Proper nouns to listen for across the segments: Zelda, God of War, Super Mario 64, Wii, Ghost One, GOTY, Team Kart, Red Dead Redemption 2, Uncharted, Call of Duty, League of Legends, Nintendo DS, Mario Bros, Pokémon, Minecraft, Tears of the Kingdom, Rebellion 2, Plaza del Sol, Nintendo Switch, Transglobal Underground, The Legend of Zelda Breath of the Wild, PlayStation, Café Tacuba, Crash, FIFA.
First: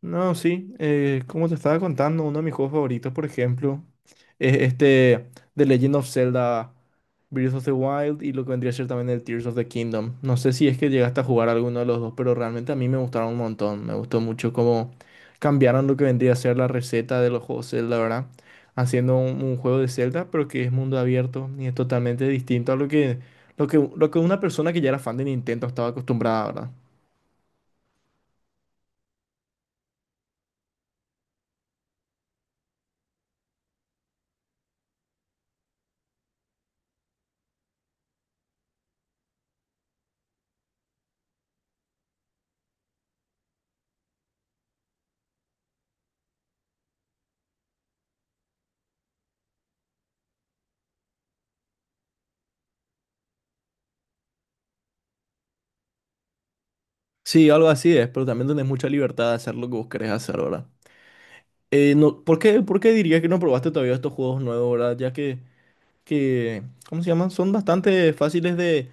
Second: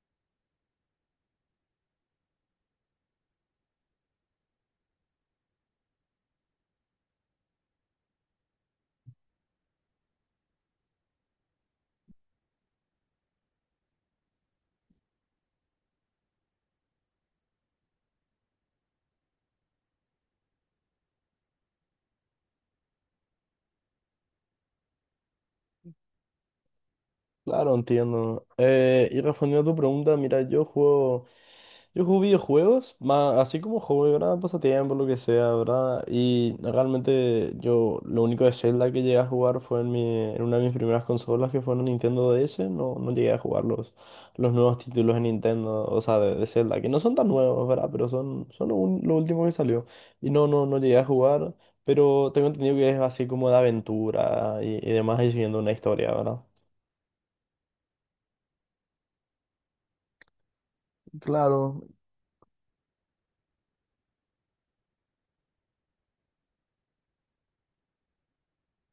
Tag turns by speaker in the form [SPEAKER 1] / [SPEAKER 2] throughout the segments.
[SPEAKER 1] No, sí, como te estaba contando, uno de mis juegos favoritos, por ejemplo, es este The Legend of Zelda Breath of the Wild y lo que vendría a ser también el Tears of the Kingdom. No sé si es que llegaste a jugar alguno de los dos, pero realmente a mí me gustaron un montón. Me gustó mucho cómo cambiaron lo que vendría a ser la receta de los juegos Zelda, ¿verdad? Haciendo un juego de Zelda, pero que es mundo abierto y es totalmente distinto a lo que una persona que ya era fan de Nintendo estaba acostumbrada, ¿verdad?
[SPEAKER 2] Claro, entiendo. Y respondiendo a tu pregunta, mira, yo juego videojuegos, más, así como hobby, ¿verdad? Pasatiempo, lo que sea, ¿verdad? Y realmente yo lo único de Zelda que llegué a jugar fue en una de mis primeras consolas, que fue en Nintendo DS. No, no llegué a jugar los nuevos títulos de Nintendo, o sea, de Zelda, que no son tan nuevos, ¿verdad? Pero son lo último que salió. Y no, no, no llegué a jugar, pero tengo entendido que es así como de aventura y demás, y siguiendo una historia, ¿verdad?
[SPEAKER 1] Sí, algo así es, pero también tenés mucha libertad de hacer lo que vos querés hacer, ¿verdad?
[SPEAKER 2] Claro,
[SPEAKER 1] No, ¿por qué dirías que no probaste todavía estos juegos nuevos, ¿verdad? Ya que, ¿cómo se llaman? Son bastante fáciles de,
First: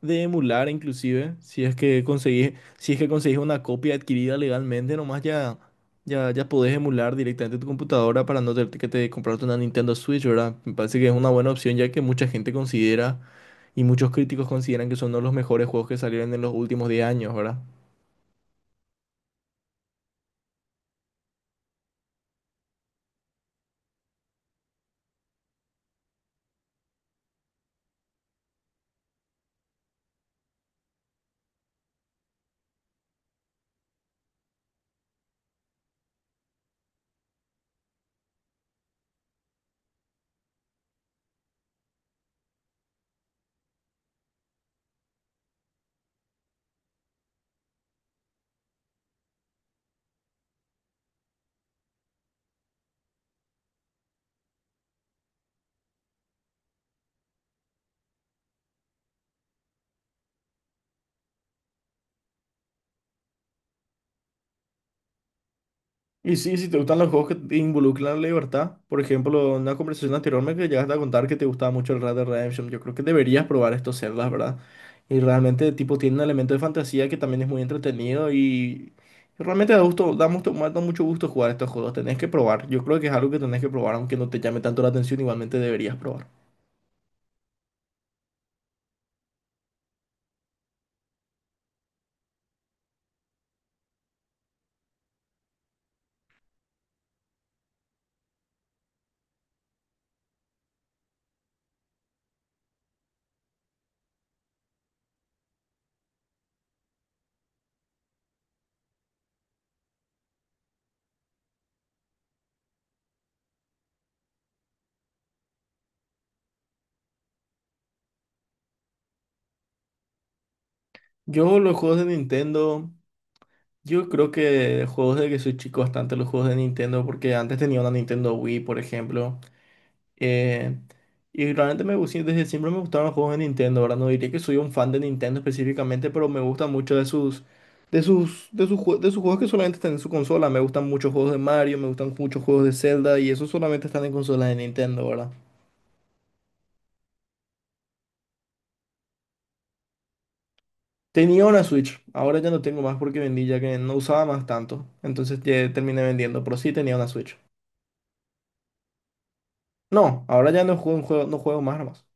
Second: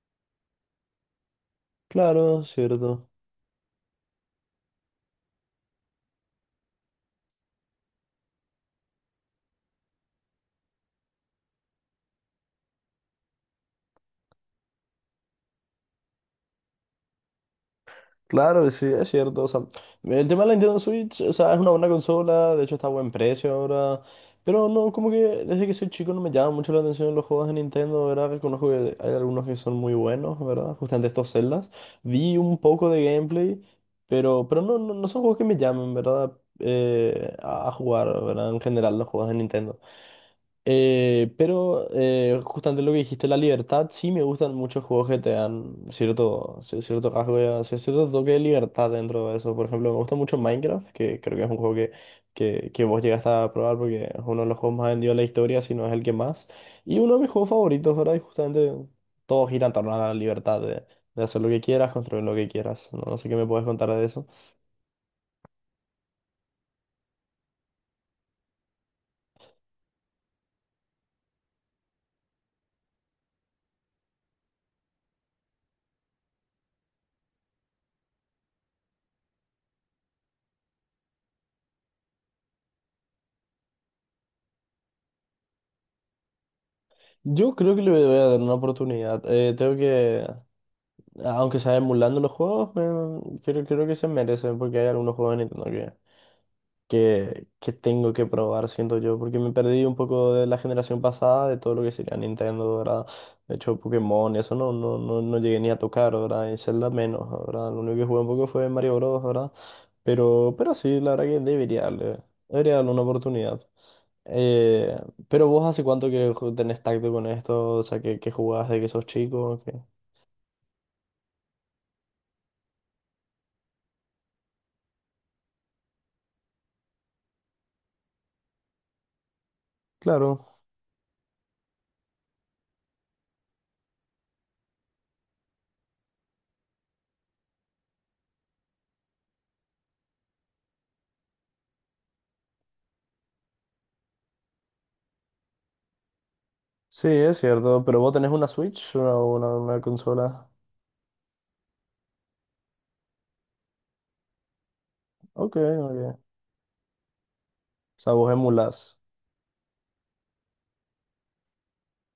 [SPEAKER 1] de emular, inclusive,
[SPEAKER 2] claro, es
[SPEAKER 1] si es que
[SPEAKER 2] cierto.
[SPEAKER 1] conseguís una copia adquirida legalmente, nomás ya, ya, ya podés emular directamente tu computadora para no tener que te comprarte una Nintendo Switch, ¿verdad? Me parece que es una buena opción, ya que mucha gente considera y muchos críticos consideran que son uno de los mejores juegos que salieron en los últimos 10 años, ¿verdad?
[SPEAKER 2] Claro, sí, es cierto. O sea, el tema de la Nintendo Switch, o sea, es una buena consola, de hecho está a buen precio ahora. Pero no, como que desde que soy chico no me llama mucho la atención los juegos de Nintendo, ¿verdad? Reconozco que hay algunos que son muy buenos, ¿verdad? Justamente estos Zeldas. Vi un poco de gameplay, pero, no, no, no son juegos que me llamen, ¿verdad? A jugar, ¿verdad? En general, los juegos de Nintendo. Pero justamente lo que dijiste, la libertad, sí me gustan muchos juegos que te dan cierto rasgo, o sea, cierto toque de libertad dentro de eso. Por ejemplo, me gusta mucho Minecraft, que creo que es un juego que vos llegaste a probar porque es uno de los juegos más vendidos de la historia, si no es el que más. Y uno de mis juegos favoritos, ¿verdad? Y justamente todo gira en torno a la libertad de hacer lo que quieras, construir lo que quieras. No, no sé qué me puedes contar de eso.
[SPEAKER 1] Y sí, si te gustan los juegos que te involucran la libertad, por ejemplo, en una conversación anterior me que llegaste a contar que te gustaba mucho el Red Dead Redemption, yo creo que deberías probar estos celdas, ¿verdad? Y realmente, tipo, tiene un elemento de fantasía que también es muy entretenido y realmente da mucho gusto jugar estos juegos, tenés que probar, yo creo que es algo que tenés que probar, aunque no te llame tanto la atención, igualmente deberías probar.
[SPEAKER 2] Yo creo que le voy a dar una oportunidad. Tengo que Aunque sea emulando los juegos, creo que se merecen, porque hay algunos juegos de Nintendo que tengo que probar, siento yo, porque me perdí un poco de la generación pasada, de todo lo que sería Nintendo, ¿verdad? De hecho, Pokémon, eso no, no, no, no llegué ni a tocar, ¿verdad? Y Zelda menos, ¿verdad? Lo único que jugué un poco fue Mario Bros, ¿verdad? Pero, sí, la verdad que debería darle una oportunidad. Eh, pero vos, ¿hace cuánto que tenés tacto con esto? O sea, que jugás desde que sos chico, que...
[SPEAKER 1] Yo los juegos de Nintendo, yo creo que juegos de que soy chico bastante los juegos de Nintendo, porque antes tenía una Nintendo Wii, por ejemplo.
[SPEAKER 2] Claro.
[SPEAKER 1] Eh, y realmente desde siempre me gustaron los juegos de Nintendo, ¿verdad? No diría que soy un fan de Nintendo específicamente, pero me gusta mucho de sus, de sus juegos que solamente están en su consola. Me gustan muchos juegos de Mario, me gustan muchos juegos de Zelda y esos solamente están en consolas de Nintendo, ¿verdad?
[SPEAKER 2] Sí, es cierto, pero vos tenés una Switch o una consola.
[SPEAKER 1] Tenía una Switch, ahora ya no tengo más porque vendí ya que no usaba más tanto. Entonces
[SPEAKER 2] Ok, ok.
[SPEAKER 1] ya terminé
[SPEAKER 2] O
[SPEAKER 1] vendiendo, pero sí tenía una Switch.
[SPEAKER 2] sea, vos emulás.
[SPEAKER 1] No, ahora ya no juego, no juego más nomás.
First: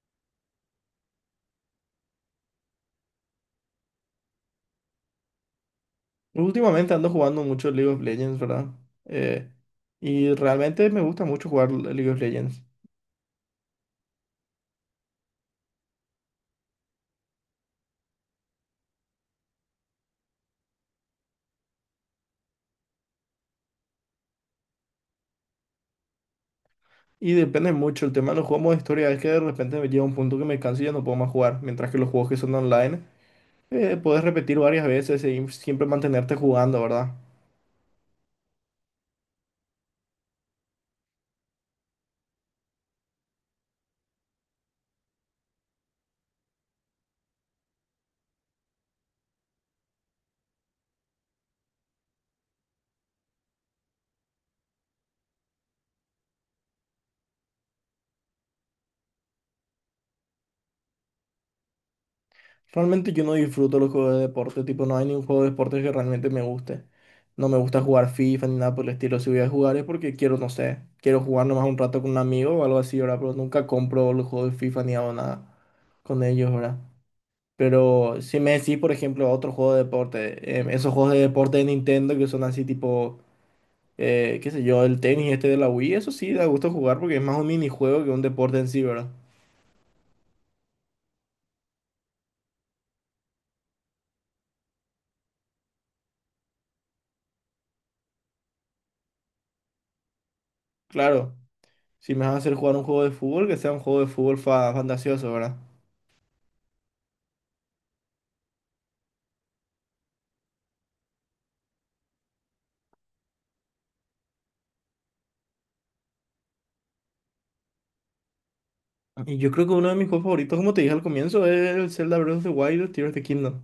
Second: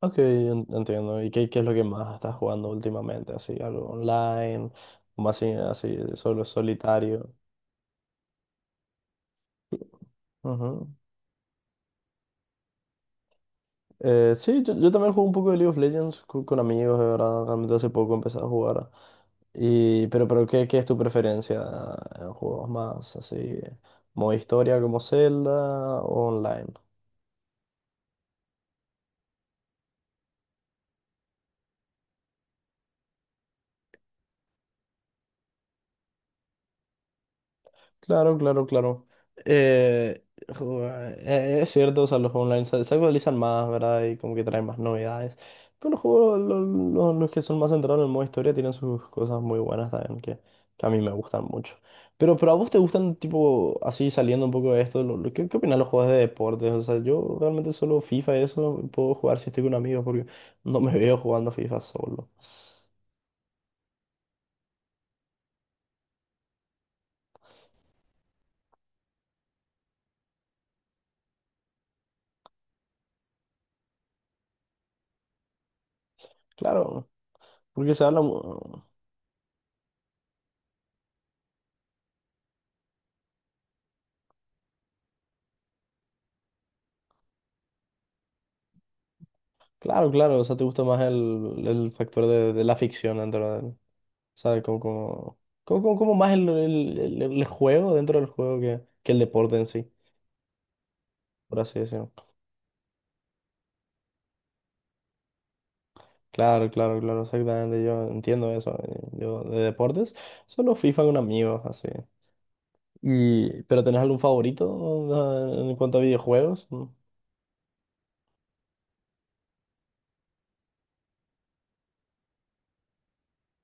[SPEAKER 2] Ok, entiendo. ¿Y qué es lo que más estás jugando últimamente? Así, algo online, o más así, solo,
[SPEAKER 1] Últimamente ando
[SPEAKER 2] solitario.
[SPEAKER 1] jugando mucho League of Legends, ¿verdad? Eh, y realmente
[SPEAKER 2] Ujú.
[SPEAKER 1] me gusta mucho jugar League of Legends.
[SPEAKER 2] Sí, yo también juego un poco de League of Legends con amigos, de verdad. Realmente hace poco empecé a jugar. Y, pero, qué es tu preferencia en juegos más así? ¿Modo historia como Zelda o online?
[SPEAKER 1] Y depende mucho, el tema de los juegos de historia es que de repente me llega un punto que me canso y ya no puedo más jugar. Mientras que los juegos que son online, puedes repetir varias veces y siempre mantenerte jugando, ¿verdad?
[SPEAKER 2] Claro, claro, claro. Eh, jo- es cierto, o sea, los online se actualizan más, ¿verdad? Y como que traen más novedades. Pero los juegos, los que son más centrados en el modo historia, tienen sus cosas muy buenas también, que a mí me gustan mucho. Pero, a vos te gustan, tipo, así, saliendo un poco de esto, qué opinas de los juegos de deportes? O sea, yo realmente solo FIFA, y eso puedo jugar si estoy con amigos, porque no me veo jugando FIFA solo.
[SPEAKER 1] Realmente yo no disfruto los juegos de deporte, tipo, no hay ningún juego de deporte que realmente me guste. No me gusta jugar FIFA ni nada por el estilo. Si voy a jugar es porque quiero, no sé, quiero jugar nomás un rato con un amigo o algo así, ¿verdad? Pero nunca compro los juegos de FIFA ni hago nada con ellos, ¿verdad?
[SPEAKER 2] Claro, porque se
[SPEAKER 1] Pero
[SPEAKER 2] habla.
[SPEAKER 1] si me decís, por ejemplo, otro juego de deporte, esos juegos de deporte de Nintendo que son así tipo, qué sé yo, el tenis este de la Wii, eso sí da gusto jugar porque es más un minijuego que un deporte en sí, ¿verdad?
[SPEAKER 2] Claro, claro, o sea, te gusta más el factor de la ficción dentro del, o sea, como más el juego dentro del juego que el deporte en sí,
[SPEAKER 1] Claro.
[SPEAKER 2] por así decirlo.
[SPEAKER 1] Si me vas a hacer jugar un juego de fútbol, que sea un juego de fútbol fantasioso, ¿verdad?
[SPEAKER 2] Claro, claro, claro, exactamente, yo entiendo eso. Yo, de deportes, solo FIFA con amigos, así. Y ¿pero tenés algún favorito en cuanto a videojuegos?
[SPEAKER 1] Y yo creo que uno de mis juegos favoritos, como te dije al comienzo, es el Zelda Breath of the Wild, el Tears of the Kingdom.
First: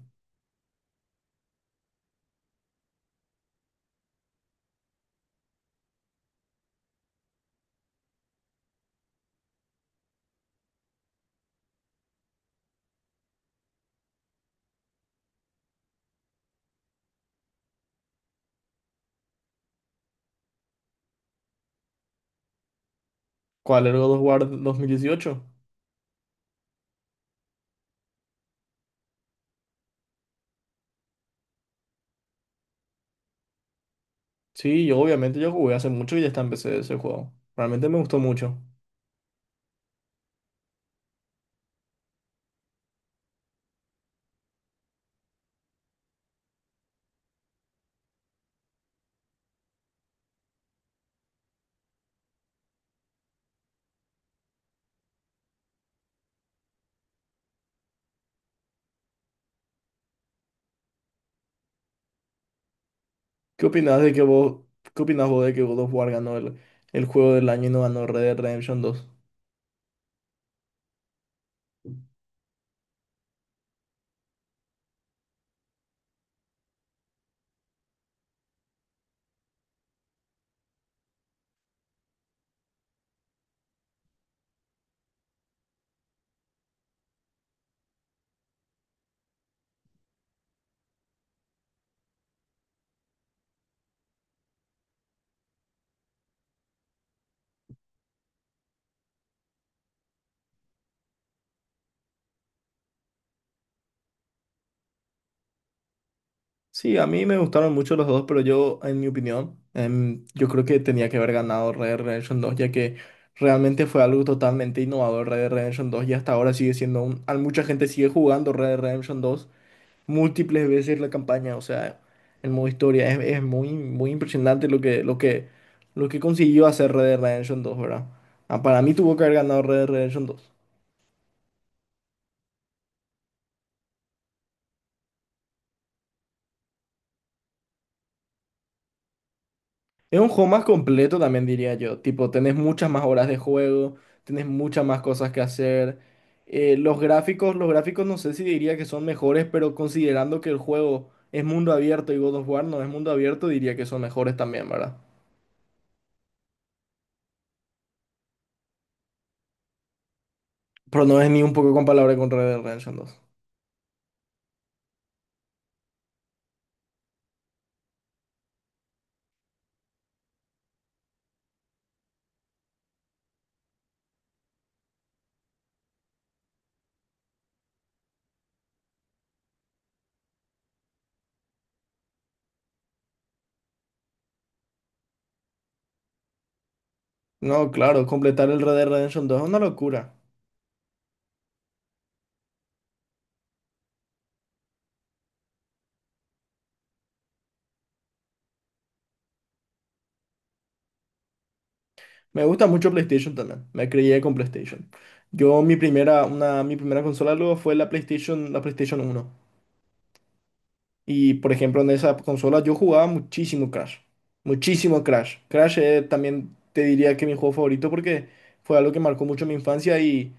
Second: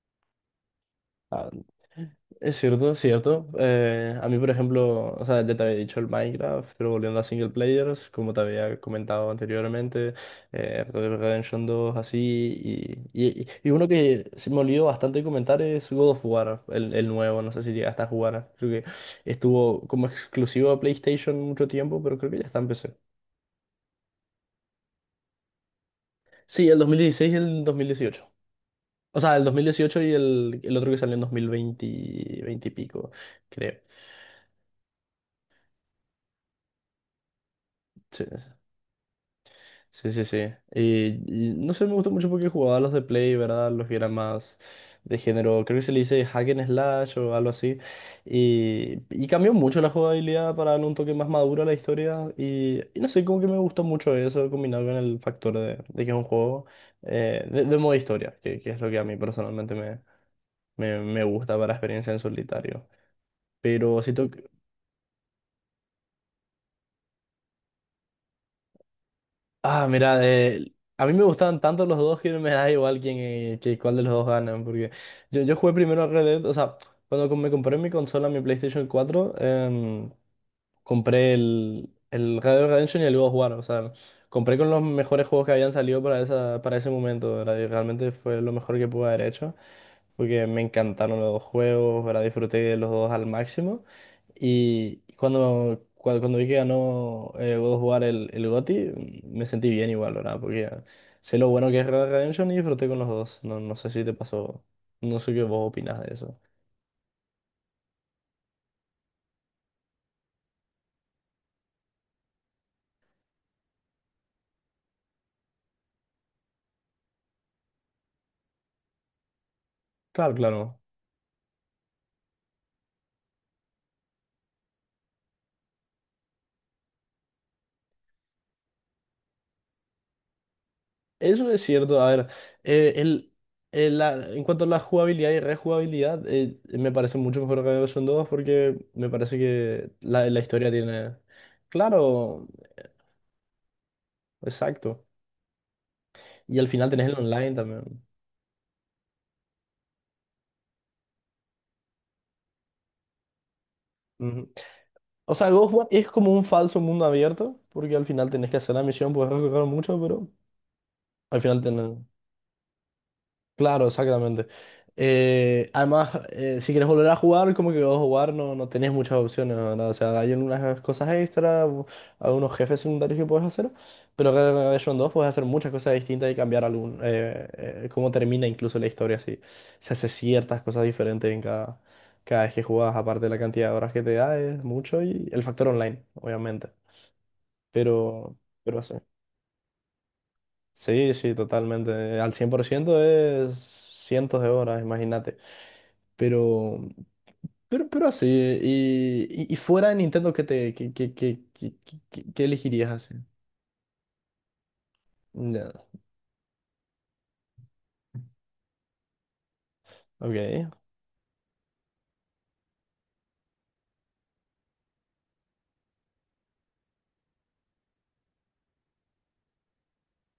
[SPEAKER 2] Ah, es cierto, es cierto. A mí, por ejemplo, o sea, ya te había dicho el Minecraft, pero, volviendo a single players, como te había comentado anteriormente, Red Dead Redemption 2, así, y uno que se me olvidó bastante comentar es God of War, el nuevo. No sé si llegaste a jugar, creo que estuvo como exclusivo a PlayStation mucho tiempo, pero creo que ya está en PC.
[SPEAKER 1] ¿Cuál era el God of War 2018?
[SPEAKER 2] Sí, el 2016 y el 2018. O sea, el 2018 y el otro que salió en 2020 y pico, creo.
[SPEAKER 1] Sí, yo obviamente yo jugué hace mucho y ya está en PC ese juego. Realmente me gustó
[SPEAKER 2] Sí.
[SPEAKER 1] mucho.
[SPEAKER 2] Sí, sí, sí. Y, no sé, me gustó mucho porque jugaba los de Play, ¿verdad? Los que eran más de género, creo que se le dice hack and slash o algo así. Y, cambió mucho la jugabilidad para darle un toque más maduro a la historia. Y, no sé, como que me gustó mucho eso combinado con el factor de que es un juego de modo historia, que es lo que a mí personalmente me gusta para experiencia en solitario.
[SPEAKER 1] ¿Qué opinás
[SPEAKER 2] Pero
[SPEAKER 1] de
[SPEAKER 2] si,
[SPEAKER 1] que
[SPEAKER 2] to-
[SPEAKER 1] vos, qué opinás vos de que God of War ganó el juego del año y no ganó Red Dead Redemption 2?
[SPEAKER 2] Ah, mira, a mí me gustaban tanto los dos que me da igual quién, que cuál de los dos ganan, porque yo jugué primero a Red Dead. O sea, cuando me compré mi consola, mi PlayStation 4, compré el Red Dead Redemption y el God of War. O sea, compré con los mejores juegos que habían salido para ese momento, ¿verdad? Y realmente fue lo mejor que pude haber hecho, porque me encantaron los dos juegos, ¿verdad? Disfruté de los dos al máximo. Y cuando vi que ganó, God of War, el GOTY, me sentí bien igual, ¿verdad? Porque sé lo bueno que es Red Dead Redemption y disfruté con los dos. No, no sé si te pasó, no sé qué vos opinas de eso.
[SPEAKER 1] Sí, a mí me gustaron mucho los dos, pero yo, en mi opinión, yo creo que tenía que haber ganado Red Dead Redemption 2, ya que realmente fue algo totalmente innovador Red Dead Redemption 2, y hasta ahora sigue siendo mucha gente sigue jugando Red Dead Redemption 2
[SPEAKER 2] Claro,
[SPEAKER 1] múltiples
[SPEAKER 2] claro.
[SPEAKER 1] veces la campaña, o sea, el modo historia. Es muy, muy impresionante lo que, lo que consiguió hacer Red Dead Redemption 2, ¿verdad? Ah, para mí tuvo que haber ganado Red Dead Redemption 2.
[SPEAKER 2] Eso es cierto. A ver, eh, el, en cuanto a la jugabilidad y rejugabilidad, me parece mucho mejor, que son 2, porque me parece que
[SPEAKER 1] Es un
[SPEAKER 2] la
[SPEAKER 1] juego más
[SPEAKER 2] historia tiene...
[SPEAKER 1] completo también diría yo. Tipo,
[SPEAKER 2] Claro,
[SPEAKER 1] tenés muchas más horas de juego, tenés muchas más
[SPEAKER 2] exacto.
[SPEAKER 1] cosas que hacer.
[SPEAKER 2] Y al final tenés el online
[SPEAKER 1] Los
[SPEAKER 2] también.
[SPEAKER 1] gráficos no sé si diría que son mejores, pero considerando que el juego es mundo abierto y God of War no es mundo abierto, diría que son mejores
[SPEAKER 2] Ujú.
[SPEAKER 1] también, ¿verdad?
[SPEAKER 2] O sea, Ghost One es como un falso mundo abierto, porque al final tenés que hacer la misión, puedes recorrer mucho, pero
[SPEAKER 1] Pero no es
[SPEAKER 2] al
[SPEAKER 1] ni un
[SPEAKER 2] final
[SPEAKER 1] poco
[SPEAKER 2] tenés...
[SPEAKER 1] comparable con Red Dead Redemption 2.
[SPEAKER 2] Claro, exactamente. Además, si quieres volver a jugar, como que vas a jugar, no, no tenés muchas opciones, ¿verdad? O sea, hay unas cosas extra, algunos jefes secundarios que puedes hacer, pero acá en Rebellion 2 puedes hacer muchas cosas distintas y cambiar cómo termina incluso la historia, así. Se hace ciertas cosas diferentes en cada vez que jugás, aparte de la cantidad de horas que te da, es mucho, y el factor online, obviamente.
[SPEAKER 1] No, claro,
[SPEAKER 2] Pero,
[SPEAKER 1] completar el Red Dead
[SPEAKER 2] sí.
[SPEAKER 1] Redemption 2 es una locura.
[SPEAKER 2] Sí, sí, totalmente. Al 100% es cientos de horas, imagínate. Pero, pero así, y fuera de Nintendo,
[SPEAKER 1] Me
[SPEAKER 2] qué
[SPEAKER 1] gusta
[SPEAKER 2] elegirías
[SPEAKER 1] mucho
[SPEAKER 2] así?
[SPEAKER 1] PlayStation también. Me crié con PlayStation. Yo mi
[SPEAKER 2] Nada.
[SPEAKER 1] primera, una, mi primera consola luego fue la PlayStation 1.
[SPEAKER 2] Ok,
[SPEAKER 1] Y por ejemplo, en esa consola yo jugaba muchísimo Crash. Muchísimo Crash. Crash también te diría que mi juego favorito porque fue algo que marcó mucho mi infancia y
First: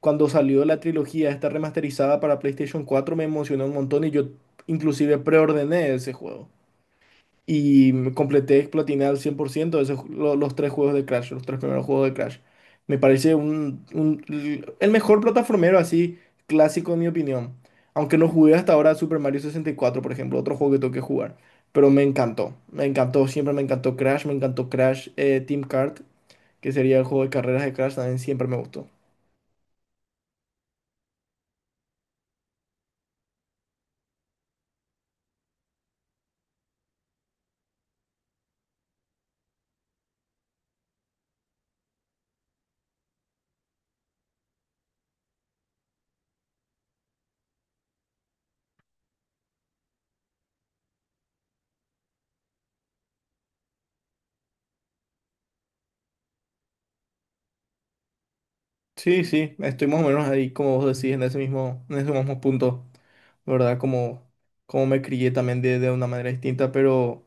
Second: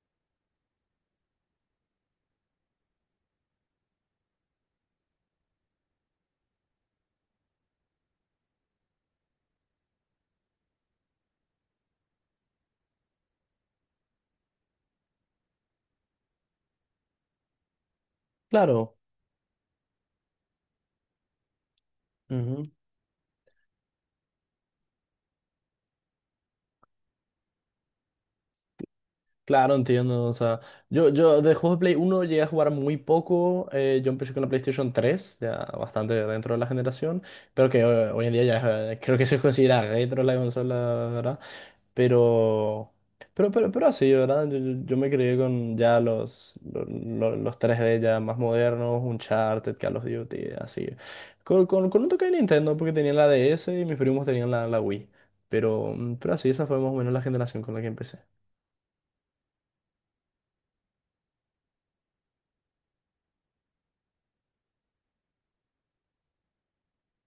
[SPEAKER 1] cuando salió la trilogía esta remasterizada para PlayStation 4 me emocionó un montón y yo inclusive preordené ese juego. Y me completé, platiné al 100% los tres juegos de Crash, los tres primeros juegos de Crash. Me parece el mejor plataformero así clásico en mi opinión. Aunque no jugué hasta ahora
[SPEAKER 2] claro.
[SPEAKER 1] Super Mario 64, por ejemplo, otro juego que tengo que jugar. Pero
[SPEAKER 2] Ujú.
[SPEAKER 1] me encantó, siempre me encantó Crash Team Kart, que sería el juego de carreras de Crash, también siempre me gustó.
[SPEAKER 2] Claro, entiendo. O sea, yo de juegos de Play uno llegué a jugar muy poco. Yo empecé con la PlayStation 3 ya bastante dentro de la generación, pero que hoy en día ya creo que se considera retro la consola, ¿verdad? Pero, pero así, ¿verdad? Yo me crié con ya los, los 3D ya más modernos: Uncharted, Call of Duty, así. Con, con un toque de Nintendo, porque tenía la DS y mis primos tenían la Wii. Pero, pero así, esa fue más o menos la generación con la que empecé.
[SPEAKER 1] Sí, sí, estoy más o menos ahí, como vos decís, en ese mismo punto, ¿verdad? Como me crié también de una manera distinta, pero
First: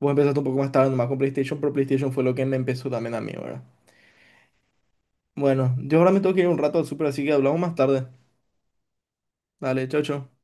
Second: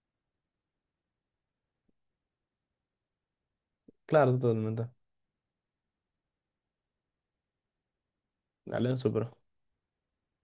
[SPEAKER 1] vos empezaste un poco más tarde nomás con PlayStation, pero PlayStation fue lo que me empezó también a mí, ¿verdad?
[SPEAKER 2] Claro, totalmente.
[SPEAKER 1] Bueno, yo ahora me tengo que ir un rato al súper, así que hablamos más tarde.
[SPEAKER 2] Dale, súper.
[SPEAKER 1] Dale, chao, chao.